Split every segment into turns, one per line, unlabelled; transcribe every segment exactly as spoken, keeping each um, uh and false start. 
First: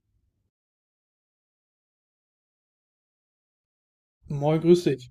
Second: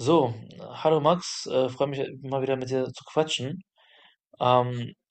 So, hallo Max, äh, freue mich mal wieder mit dir zu quatschen.
Moin, grüß
Ähm,
dich.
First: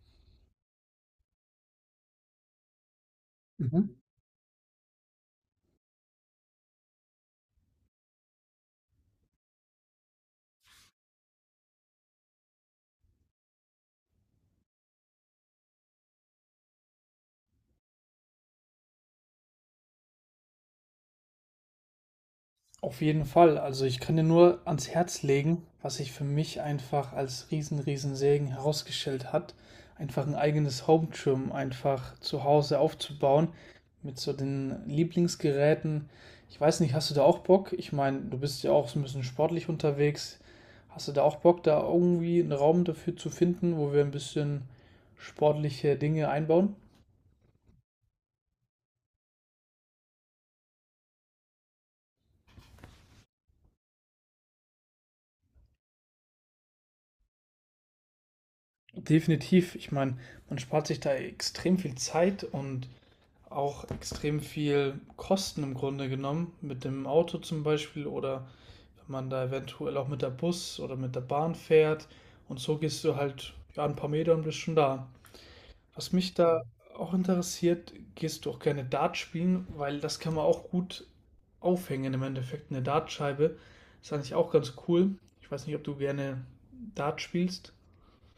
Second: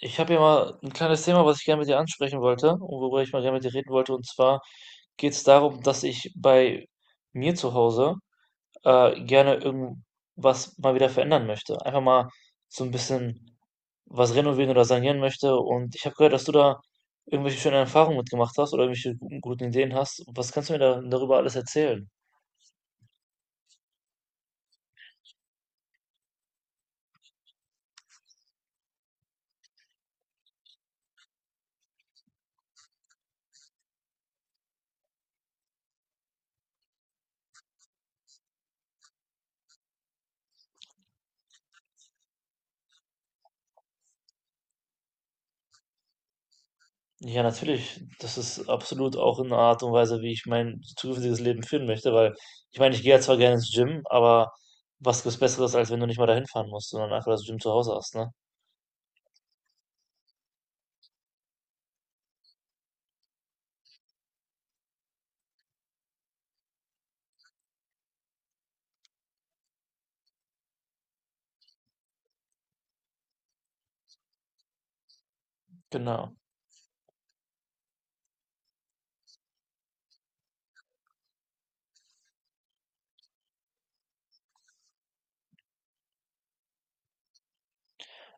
Ich habe hier mal ein kleines Thema, was ich gerne mit dir ansprechen wollte und worüber ich mal gerne mit dir
Mhm.
reden wollte. Und zwar geht es darum, dass ich bei mir zu Hause äh, gerne irgendwas mal wieder verändern möchte. Einfach mal so ein bisschen was renovieren oder sanieren möchte. Und ich habe gehört, dass du da irgendwelche schönen Erfahrungen mitgemacht hast oder irgendwelche guten, guten Ideen hast. Was kannst du mir da, darüber alles erzählen?
Auf jeden Fall. Also ich kann dir nur ans Herz legen, was sich für mich einfach als riesen, riesen Segen herausgestellt hat, einfach ein eigenes Home Gym einfach zu Hause aufzubauen mit so den Lieblingsgeräten. Ich weiß nicht, hast du da auch Bock? Ich meine, du bist ja auch so ein bisschen sportlich unterwegs. Hast du da auch Bock, da irgendwie einen Raum dafür zu finden, wo wir ein bisschen sportliche Dinge einbauen?
Ja, natürlich. Das ist absolut auch eine Art und Weise, wie ich mein zukünftiges Leben führen möchte, weil ich meine, ich gehe ja zwar gerne ins Gym, aber was gibt's Besseres, als wenn du nicht mal dahin fahren musst, sondern einfach das Gym zu Hause hast, ne?
Definitiv. Ich meine, man spart sich da extrem viel Zeit und auch extrem viel Kosten im Grunde genommen, mit dem Auto zum Beispiel oder wenn man da eventuell auch mit der Bus oder mit der Bahn fährt und so gehst du halt ja, ein paar Meter und bist schon da. Was mich
Genau.
da auch interessiert, gehst du auch gerne Dart spielen, weil das kann man auch gut aufhängen im Endeffekt, eine Dartscheibe. Ist eigentlich auch ganz cool. Ich weiß nicht, ob du gerne Dart spielst.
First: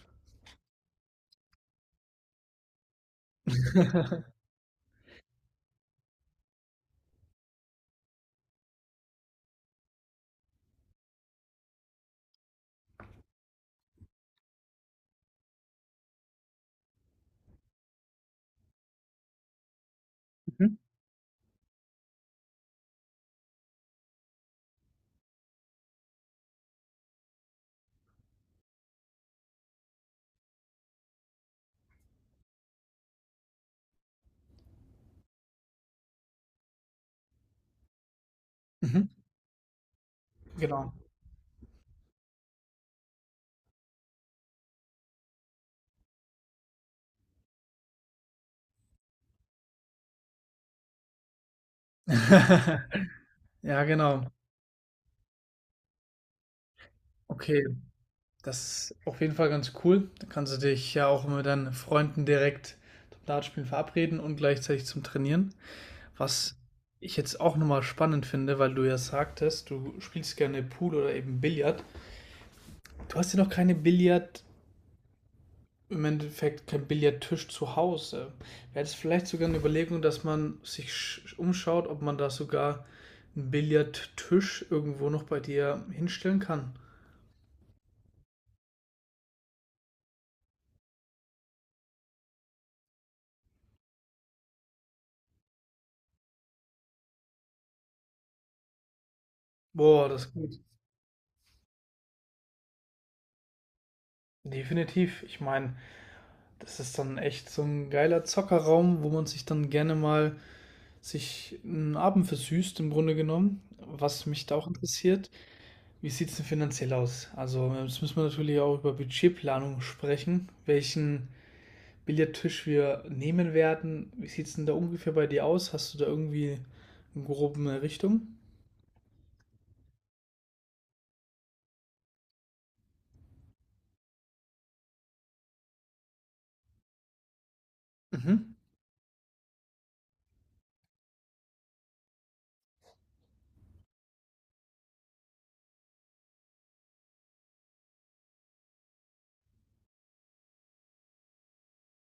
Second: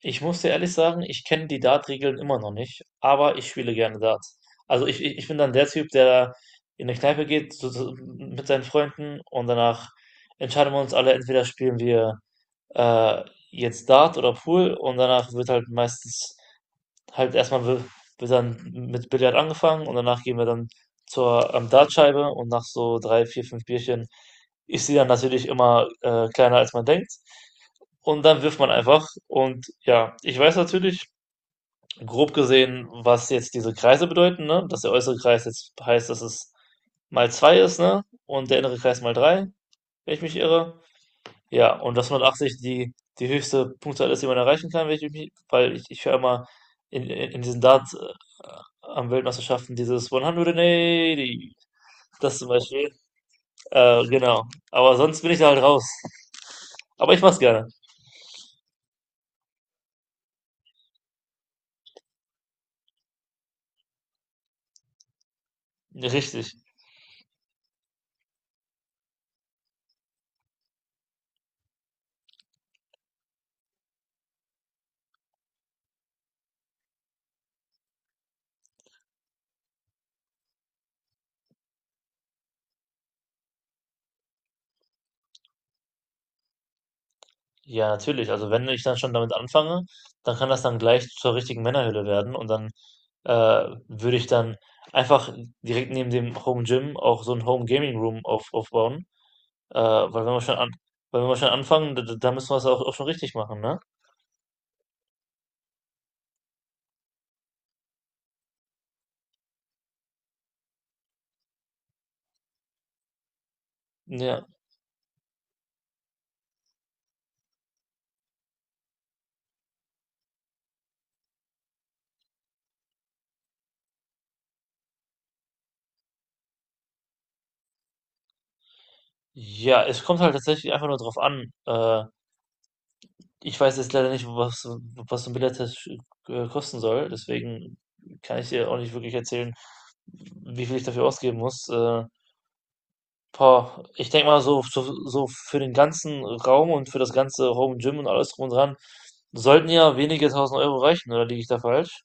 Ich muss dir ehrlich sagen, ich kenne die Dart-Regeln immer noch nicht, aber ich spiele gerne Dart. Also ich, ich ich bin dann der Typ, der in eine Kneipe geht so, so, mit seinen Freunden und danach entscheiden wir uns alle, entweder spielen wir äh, jetzt Dart oder Pool und danach wird halt meistens halt erstmal wi- wird dann mit Billard angefangen und danach gehen wir dann
Mhm.
zur ähm, Dartscheibe und nach so drei, vier, fünf Bierchen ist sie dann natürlich immer äh, kleiner als man denkt. Und dann wirft man einfach. Und ja, ich weiß natürlich, grob gesehen, was jetzt diese Kreise bedeuten, ne? Dass der äußere Kreis jetzt heißt, dass es mal zwei ist, ne? Und der innere Kreis
Mhm.
mal drei, wenn ich mich irre.
Genau.
Ja, und dass hundertachtzig die, die höchste Punktzahl ist, die man erreichen kann, wenn ich mich, weil ich, ich höre immer in, in, in diesen Darts äh, am Weltmeisterschaften dieses hundertachtzig, das zum Beispiel.
Ja,
Äh,
genau.
genau. Aber sonst bin ich da halt raus. Aber ich mach's
Okay.
gerne.
Das ist auf jeden Fall ganz cool. Da kannst du dich ja auch mit deinen Freunden direkt zum Dartspielen verabreden und gleichzeitig zum Trainieren.
Richtig.
Was ich jetzt auch nochmal spannend finde, weil du ja sagtest, du spielst gerne Pool oder eben Billard. Du hast ja noch keine Billard, im Endeffekt kein Billardtisch zu Hause. Wäre es vielleicht sogar eine Überlegung, dass man sich umschaut, ob man da sogar einen Billardtisch irgendwo noch bei dir hinstellen kann?
Ja, natürlich. Also wenn ich dann schon damit anfange, dann kann das dann gleich zur richtigen Männerhöhle werden und dann äh, würde ich dann einfach direkt neben dem Home Gym auch so ein Home Gaming Room auf, aufbauen Äh,
Boah,
weil
das
wenn
ist
wir schon
gut.
an, Weil wenn wir schon anfangen, da, da da müssen wir es auch, auch schon richtig machen, ne?
Definitiv. Ich meine, das ist dann echt so ein geiler Zockerraum, wo man sich dann gerne mal sich einen Abend versüßt, im Grunde genommen. Was mich
Ja.
da auch interessiert, wie sieht es denn finanziell aus? Also, jetzt müssen wir natürlich auch über Budgetplanung sprechen, welchen Billardtisch wir nehmen werden. Wie sieht es denn da ungefähr bei dir aus? Hast du da irgendwie eine grobe Richtung?
Ja, es kommt halt tatsächlich einfach nur drauf an. Äh, ich weiß jetzt leider nicht, was, so- was so ein Billard-Test äh, kosten soll, deswegen kann ich
Mhm.
dir auch nicht wirklich erzählen, wie viel ich dafür ausgeben muss. Äh, boah, ich denke mal, so, so, so für den ganzen Raum und für das ganze Home Gym und alles drum und dran sollten ja wenige tausend Euro reichen, oder liege ich da falsch?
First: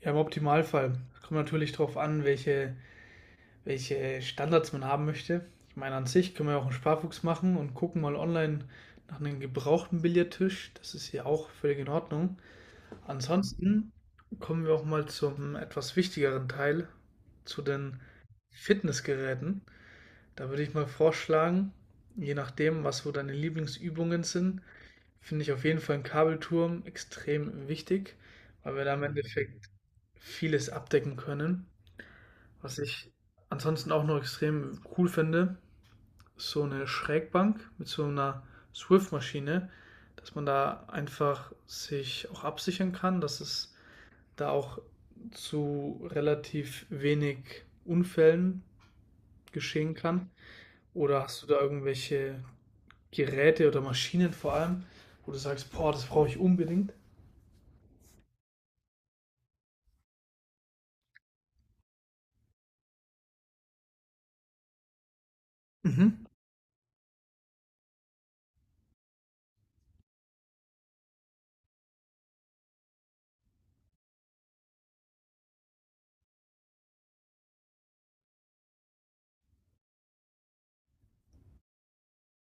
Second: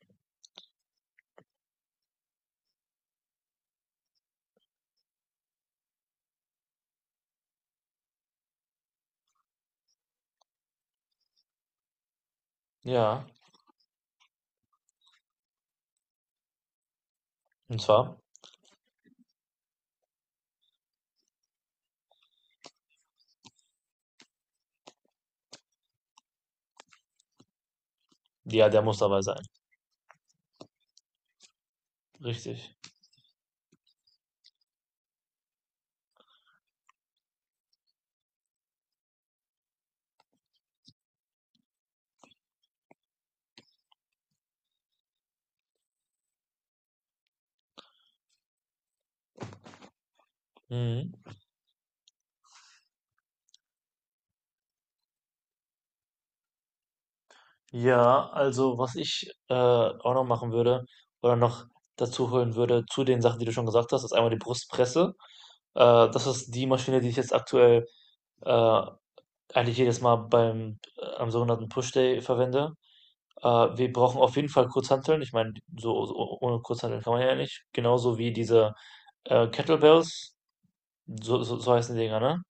Ja, im Optimalfall. Es kommt natürlich darauf an, welche welche Standards man haben möchte. Ich meine, an sich können wir auch einen Sparfuchs machen und gucken mal online nach einem gebrauchten Billardtisch. Das ist hier auch völlig in Ordnung.
Ja,
Ansonsten kommen wir auch mal zum etwas wichtigeren Teil, zu
und
den
zwar,
Fitnessgeräten. Da würde ich mal vorschlagen, je nachdem, was so deine Lieblingsübungen sind, finde ich auf jeden Fall einen Kabelturm extrem wichtig,
ja,
weil
der
wir da
muss
im
dabei sein.
Endeffekt vieles abdecken können.
Richtig.
Was ich ansonsten auch noch extrem cool finde, ist so eine Schrägbank mit so einer Swift-Maschine, dass man da einfach sich auch absichern kann, dass es da auch zu relativ wenig Unfällen geschehen kann.
Mhm.
Oder hast du da irgendwelche Geräte oder Maschinen vor allem, wo du sagst, boah, das brauche ich unbedingt?
Ja, also was ich äh, auch noch machen würde oder noch dazu holen würde zu den Sachen, die du schon gesagt hast, ist einmal die Brustpresse. Äh, Das
Mhm.
ist die Maschine, die ich jetzt aktuell äh, eigentlich jedes Mal beim äh, am sogenannten Push-Day verwende. Äh, Wir brauchen auf jeden Fall Kurzhanteln. Ich meine, so, so ohne Kurzhanteln kann man ja nicht. Genauso wie diese äh, Kettlebells, so, so, so heißen die Dinger, ne?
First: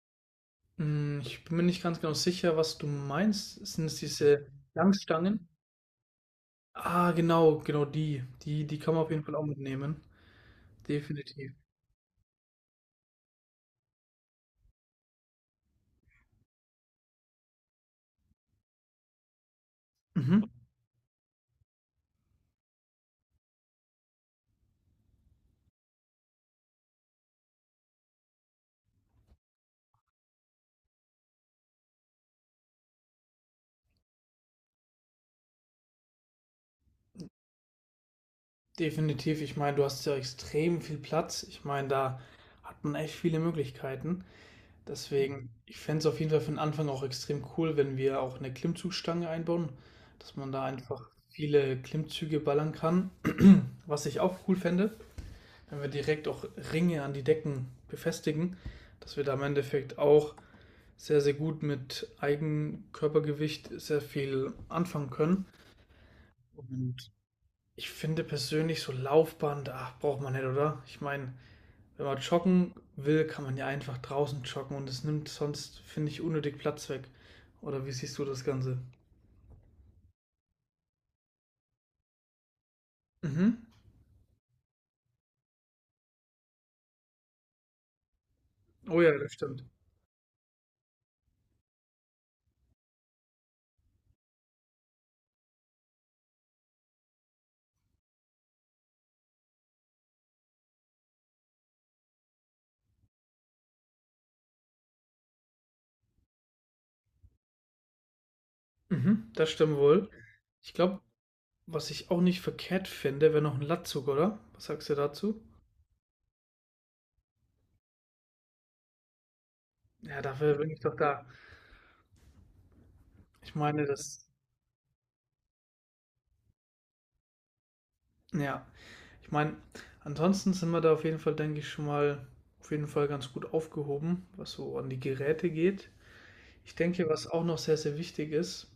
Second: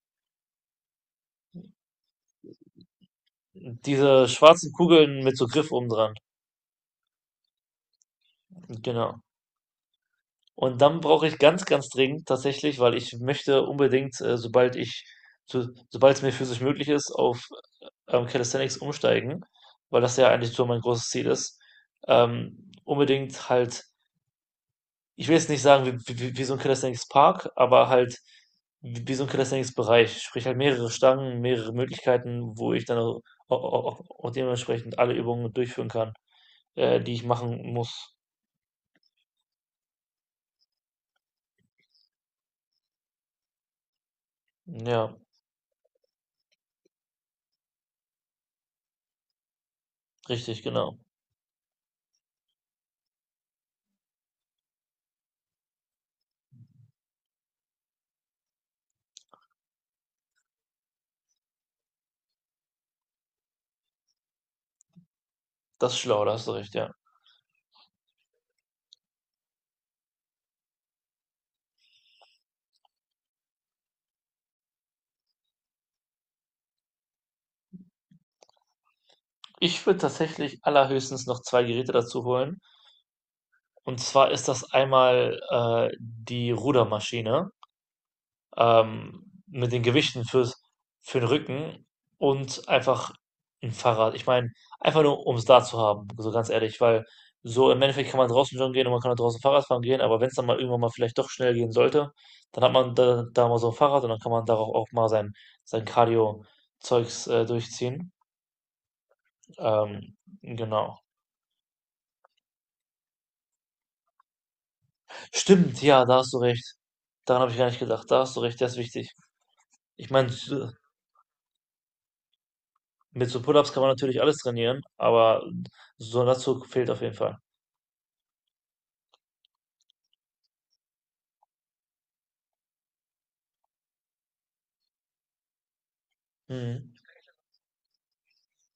Hm, ich bin mir nicht ganz genau sicher, was du meinst. Sind es
Diese
diese
schwarzen Kugeln mit so
Langstangen?
Griff oben dran.
Ah, genau, genau die. Die die kann man auf
Genau.
jeden Fall auch mitnehmen.
Und dann brauche ich
Definitiv.
ganz, ganz dringend tatsächlich, weil ich möchte unbedingt, äh, sobald ich, so, sobald es mir physisch möglich ist, auf ähm, Calisthenics umsteigen, weil das ja
Mhm.
eigentlich so mein großes Ziel ist. Ähm, unbedingt halt, ich will jetzt nicht sagen, wie, wie, wie so ein Calisthenics Park, aber halt wie, wie so ein Calisthenics Bereich. Sprich halt mehrere Stangen, mehrere Möglichkeiten, wo ich dann auch, auch, auch dementsprechend alle Übungen durchführen kann, äh, die ich machen muss.
Definitiv. Ich meine, du hast ja extrem viel Platz. Ich meine, da hat man echt viele Möglichkeiten.
Ja,
Deswegen, ich fände es auf jeden Fall für den Anfang auch extrem cool, wenn wir auch eine Klimmzugstange einbauen, dass man
richtig,
da
genau.
einfach viele Klimmzüge ballern kann. Was ich auch cool fände, wenn wir direkt auch Ringe an die Decken befestigen, dass wir da im Endeffekt auch sehr, sehr gut mit Eigenkörpergewicht sehr viel anfangen können.
Das ist schlau, da hast du recht, ja.
Und ich finde persönlich so Laufband, ach, braucht man nicht, oder? Ich meine, wenn man joggen will, kann man ja einfach draußen joggen und es nimmt sonst, finde ich, unnötig Platz weg. Oder wie siehst du das Ganze?
Ich würde tatsächlich allerhöchstens noch zwei Geräte dazu holen.
Mhm.
Und zwar ist das einmal, äh, die Rudermaschine,
Oh ja,
ähm,
das stimmt.
mit den Gewichten fürs für den Rücken und einfach ein Fahrrad. Ich meine, einfach nur, um's da zu haben, so ganz ehrlich, weil so im Endeffekt kann man draußen joggen gehen und man kann auch draußen Fahrrad fahren gehen, aber wenn es dann mal irgendwann mal vielleicht doch schnell gehen sollte, dann hat man da da mal so ein Fahrrad und dann kann man darauf auch mal sein sein Cardio-Zeugs, äh, durchziehen.
Mhm, das stimmt wohl.
Ähm,
Ich
genau.
glaube, was ich auch nicht verkehrt finde, wäre noch ein Latzug, oder? Was sagst du dazu?
Stimmt, ja, da hast du recht. Daran habe ich gar nicht gedacht. Da hast du recht, das ist wichtig. Ich
Ja,
meine, s-
dafür bin ich doch da.
mit so
Ich
Pull-ups kann
meine,
man natürlich
das,
alles trainieren, aber so ein Latzug fehlt auf jeden Fall.
ja, ich meine, ansonsten sind wir da auf jeden Fall, denke ich, schon mal auf jeden Fall ganz gut aufgehoben, was so an die Geräte geht. Ich
Mhm.
denke, was auch noch sehr, sehr wichtig ist,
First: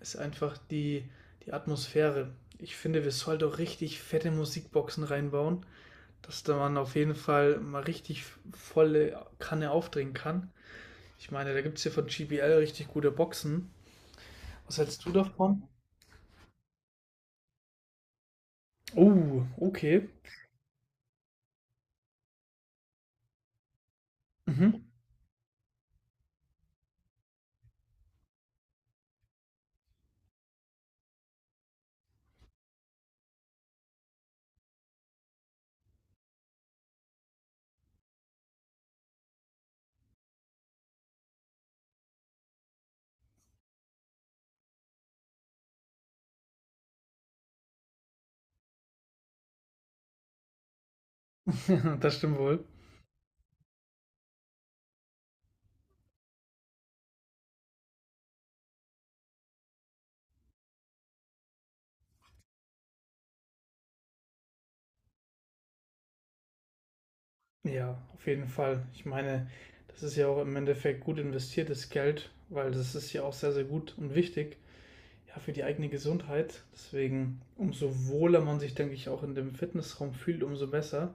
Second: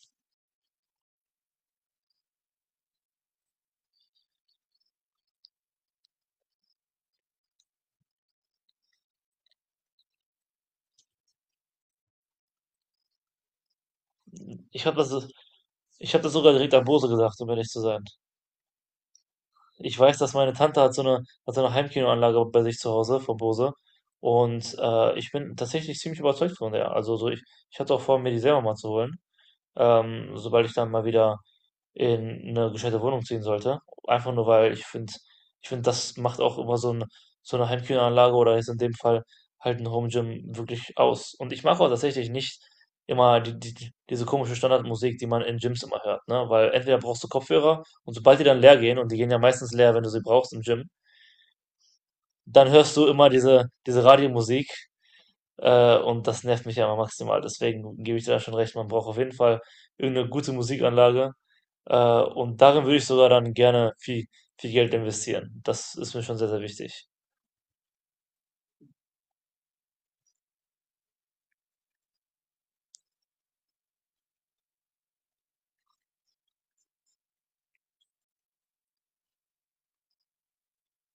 ist einfach die, die Atmosphäre. Ich finde, wir sollten auch richtig fette Musikboxen reinbauen, dass da man auf jeden Fall mal richtig volle Kanne aufdrehen kann. Ich meine, da gibt es hier von G B L richtig gute Boxen. Was
Ich habe
hältst du
das,
davon?
ich habe das sogar direkt an Bose gesagt, um ehrlich zu sein.
Oh,
Ich
okay.
weiß, dass meine Tante hat so eine, hat so eine Heimkinoanlage bei sich zu Hause von Bose.
Mhm.
Und äh, ich bin tatsächlich ziemlich überzeugt von der. Also so ich, ich hatte auch vor, mir die selber mal zu holen. Ähm, sobald ich dann mal wieder in eine gescheite Wohnung ziehen sollte. Einfach nur, weil ich finde, ich finde, das macht auch immer so ein, so eine Heimkinoanlage oder jetzt in dem Fall halt ein Home Gym wirklich aus. Und ich mache auch tatsächlich nicht immer die, die, die- diese komische Standardmusik, die man in Gyms immer hört, ne? Weil entweder brauchst du Kopfhörer und sobald die dann leer gehen, und die gehen ja meistens leer, wenn du sie brauchst im Gym,
Das stimmt wohl.
dann hörst du immer diese, diese Radiomusik. Äh, und das nervt mich ja immer maximal. Deswegen gebe ich dir da schon recht, man braucht auf jeden Fall irgendeine gute Musikanlage, äh, und darin würde ich sogar dann gerne viel, viel Geld investieren. Das ist mir schon sehr, sehr wichtig.
Ja, auf jeden Fall. Ich meine, das ist ja auch im Endeffekt gut investiertes Geld, weil das ist ja auch sehr, sehr gut und wichtig, ja, für die eigene Gesundheit. Deswegen, umso wohler man sich, denke ich, auch in dem Fitnessraum fühlt, umso besser.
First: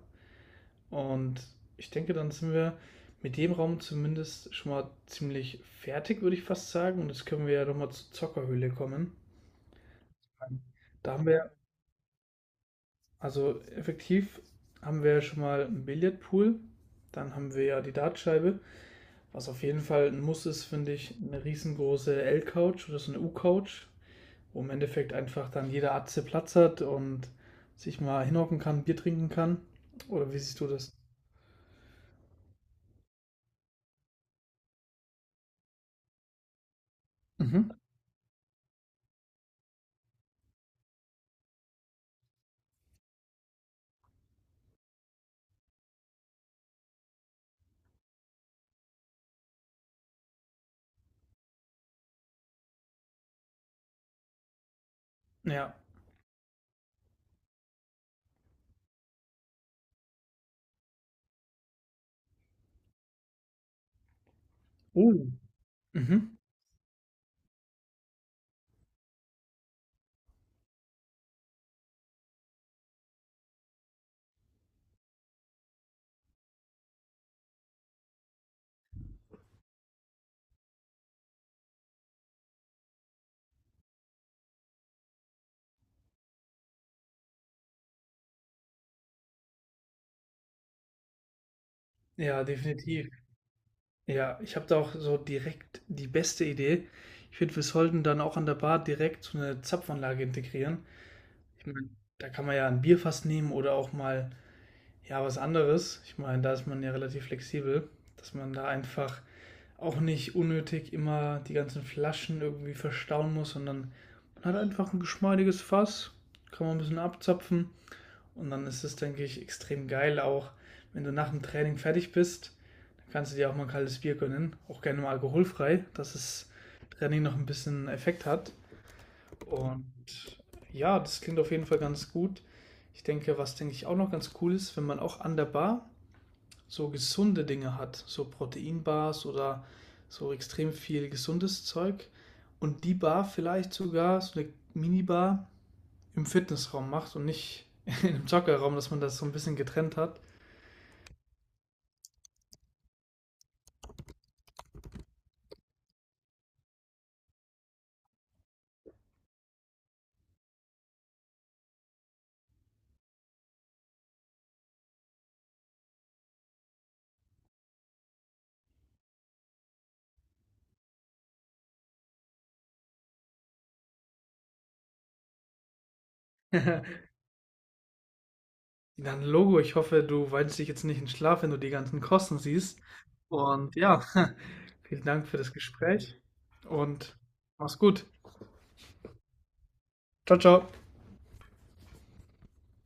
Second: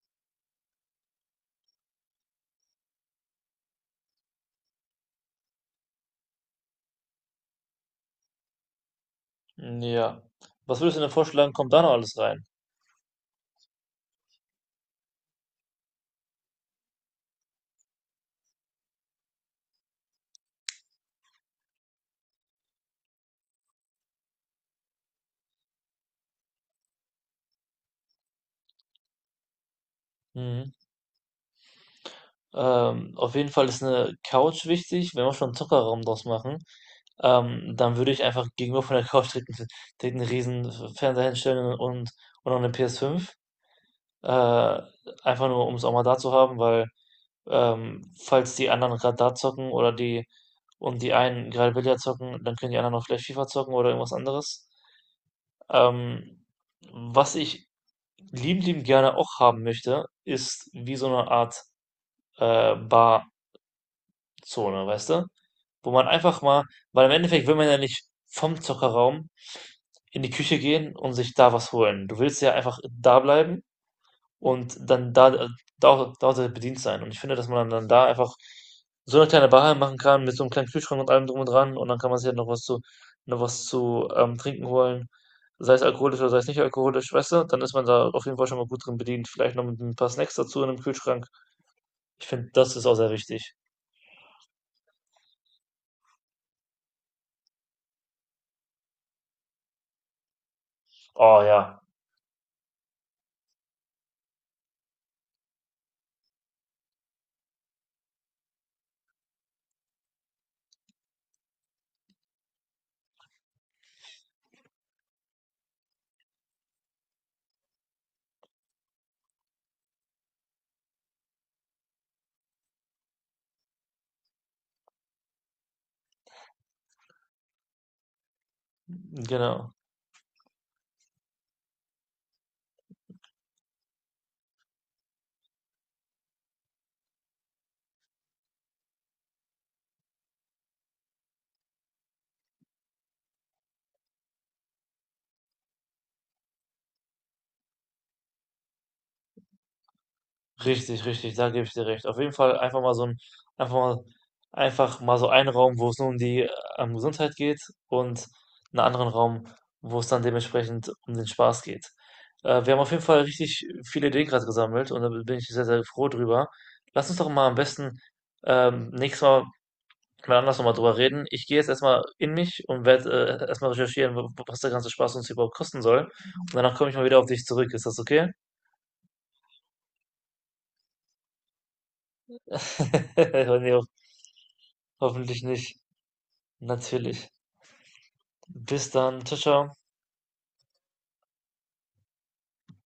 Und ich denke, dann sind wir mit dem Raum zumindest schon mal ziemlich fertig, würde ich fast sagen. Und jetzt können wir ja nochmal zur Zockerhöhle kommen.
Ja. Was würdest du denn
Da haben wir,
vorschlagen, kommt da noch alles rein?
also effektiv haben wir ja schon mal einen Billardpool, dann haben wir ja die Dartscheibe. Was auf jeden Fall ein Muss ist, finde ich, eine riesengroße L-Couch oder so eine U-Couch, wo im Endeffekt einfach dann jeder Atze Platz hat und sich mal hinhocken kann, Bier trinken kann. Oder wie siehst du
Mhm.
das?
Ähm, auf jeden Fall ist eine Couch wichtig. Wenn wir schon einen Zockerraum draus machen,
Mhm.
ähm, dann würde ich einfach gegenüber von der Couch direkt, einen- direkt einen riesen Fernseher hinstellen und, und noch eine P S fünf. Äh, Einfach nur, um es auch mal da zu haben, weil Ähm, falls die anderen gerade da zocken oder die und die einen gerade Billard zocken, dann können die anderen auch vielleicht FIFA zocken oder irgendwas anderes.
Ja.
Ähm, Was ich liebend, liebend gerne auch haben möchte, ist wie so eine Art äh, Barzone, weißt du?
Oh.
Wo man
Mhm.
einfach mal, weil im Endeffekt will man ja nicht vom Zockerraum in die Küche gehen und sich da was holen. Du willst ja einfach da bleiben und dann da, äh, da auch, da auch bedient sein. Und ich finde, dass man dann da einfach so eine kleine Bar machen kann mit so einem kleinen Kühlschrank und allem drum und dran und dann kann man sich halt noch was zu, noch was zu ähm, trinken holen, sei es alkoholisch oder sei es nicht alkoholisch, weißt du, dann ist man da auf jeden Fall schon mal gut drin bedient. Vielleicht noch mit ein paar Snacks dazu in einem Kühlschrank. Ich
Ja,
finde, das ist auch sehr
definitiv.
wichtig.
Ja, ich habe da auch so direkt die beste Idee. Ich finde, wir sollten dann auch an der Bar direkt so eine Zapfanlage integrieren.
Oh
Ich
ja,
meine, da kann man ja ein Bierfass nehmen oder auch mal ja was anderes. Ich meine, da ist man ja relativ flexibel, dass man da einfach auch nicht unnötig immer die ganzen Flaschen irgendwie verstauen muss, sondern man hat einfach ein geschmeidiges Fass, kann man ein bisschen abzapfen und dann ist es, denke ich, extrem geil auch, wenn du nach dem Training fertig bist, dann kannst du dir auch mal ein kaltes Bier gönnen, auch gerne mal alkoholfrei, dass das Training noch ein bisschen Effekt hat
genau.
und ja, das klingt auf jeden Fall ganz gut. Ich denke, was denke ich auch noch ganz cool ist, wenn man auch an der Bar so gesunde Dinge hat, so Proteinbars oder so extrem viel gesundes Zeug und die Bar vielleicht sogar so eine Minibar im Fitnessraum macht und nicht in einem Joggerraum, dass man das so ein bisschen getrennt hat.
Richtig, richtig, da gebe ich dir recht. Auf jeden Fall einfach mal so ein einfach mal einfach mal so einen Raum, wo's nur um die, äh, ähm, Gesundheit geht und einen anderen Raum, wo es dann dementsprechend um den Spaß geht. Äh, wir haben auf jeden Fall richtig viele Ideen gerade gesammelt und da bin ich sehr, sehr froh drüber. Lass uns doch mal am besten, ähm, nächstes Mal mal anders noch mal drüber reden. Ich gehe jetzt erstmal in mich und werde, äh, erst recherchieren, w was der ganze Spaß uns überhaupt kosten soll und danach komme ich mal wieder auf dich zurück. Ist das okay?
Dann Logo, ich hoffe, du weinst dich jetzt nicht in Schlaf, wenn du die ganzen Kosten siehst.
Oh ne,
Und
ho
ja, vielen Dank für
hoffentlich
das
nicht.
Gespräch und
Natürlich.
mach's gut.
Bis dann. Tschau, tschau.
Ciao, ciao.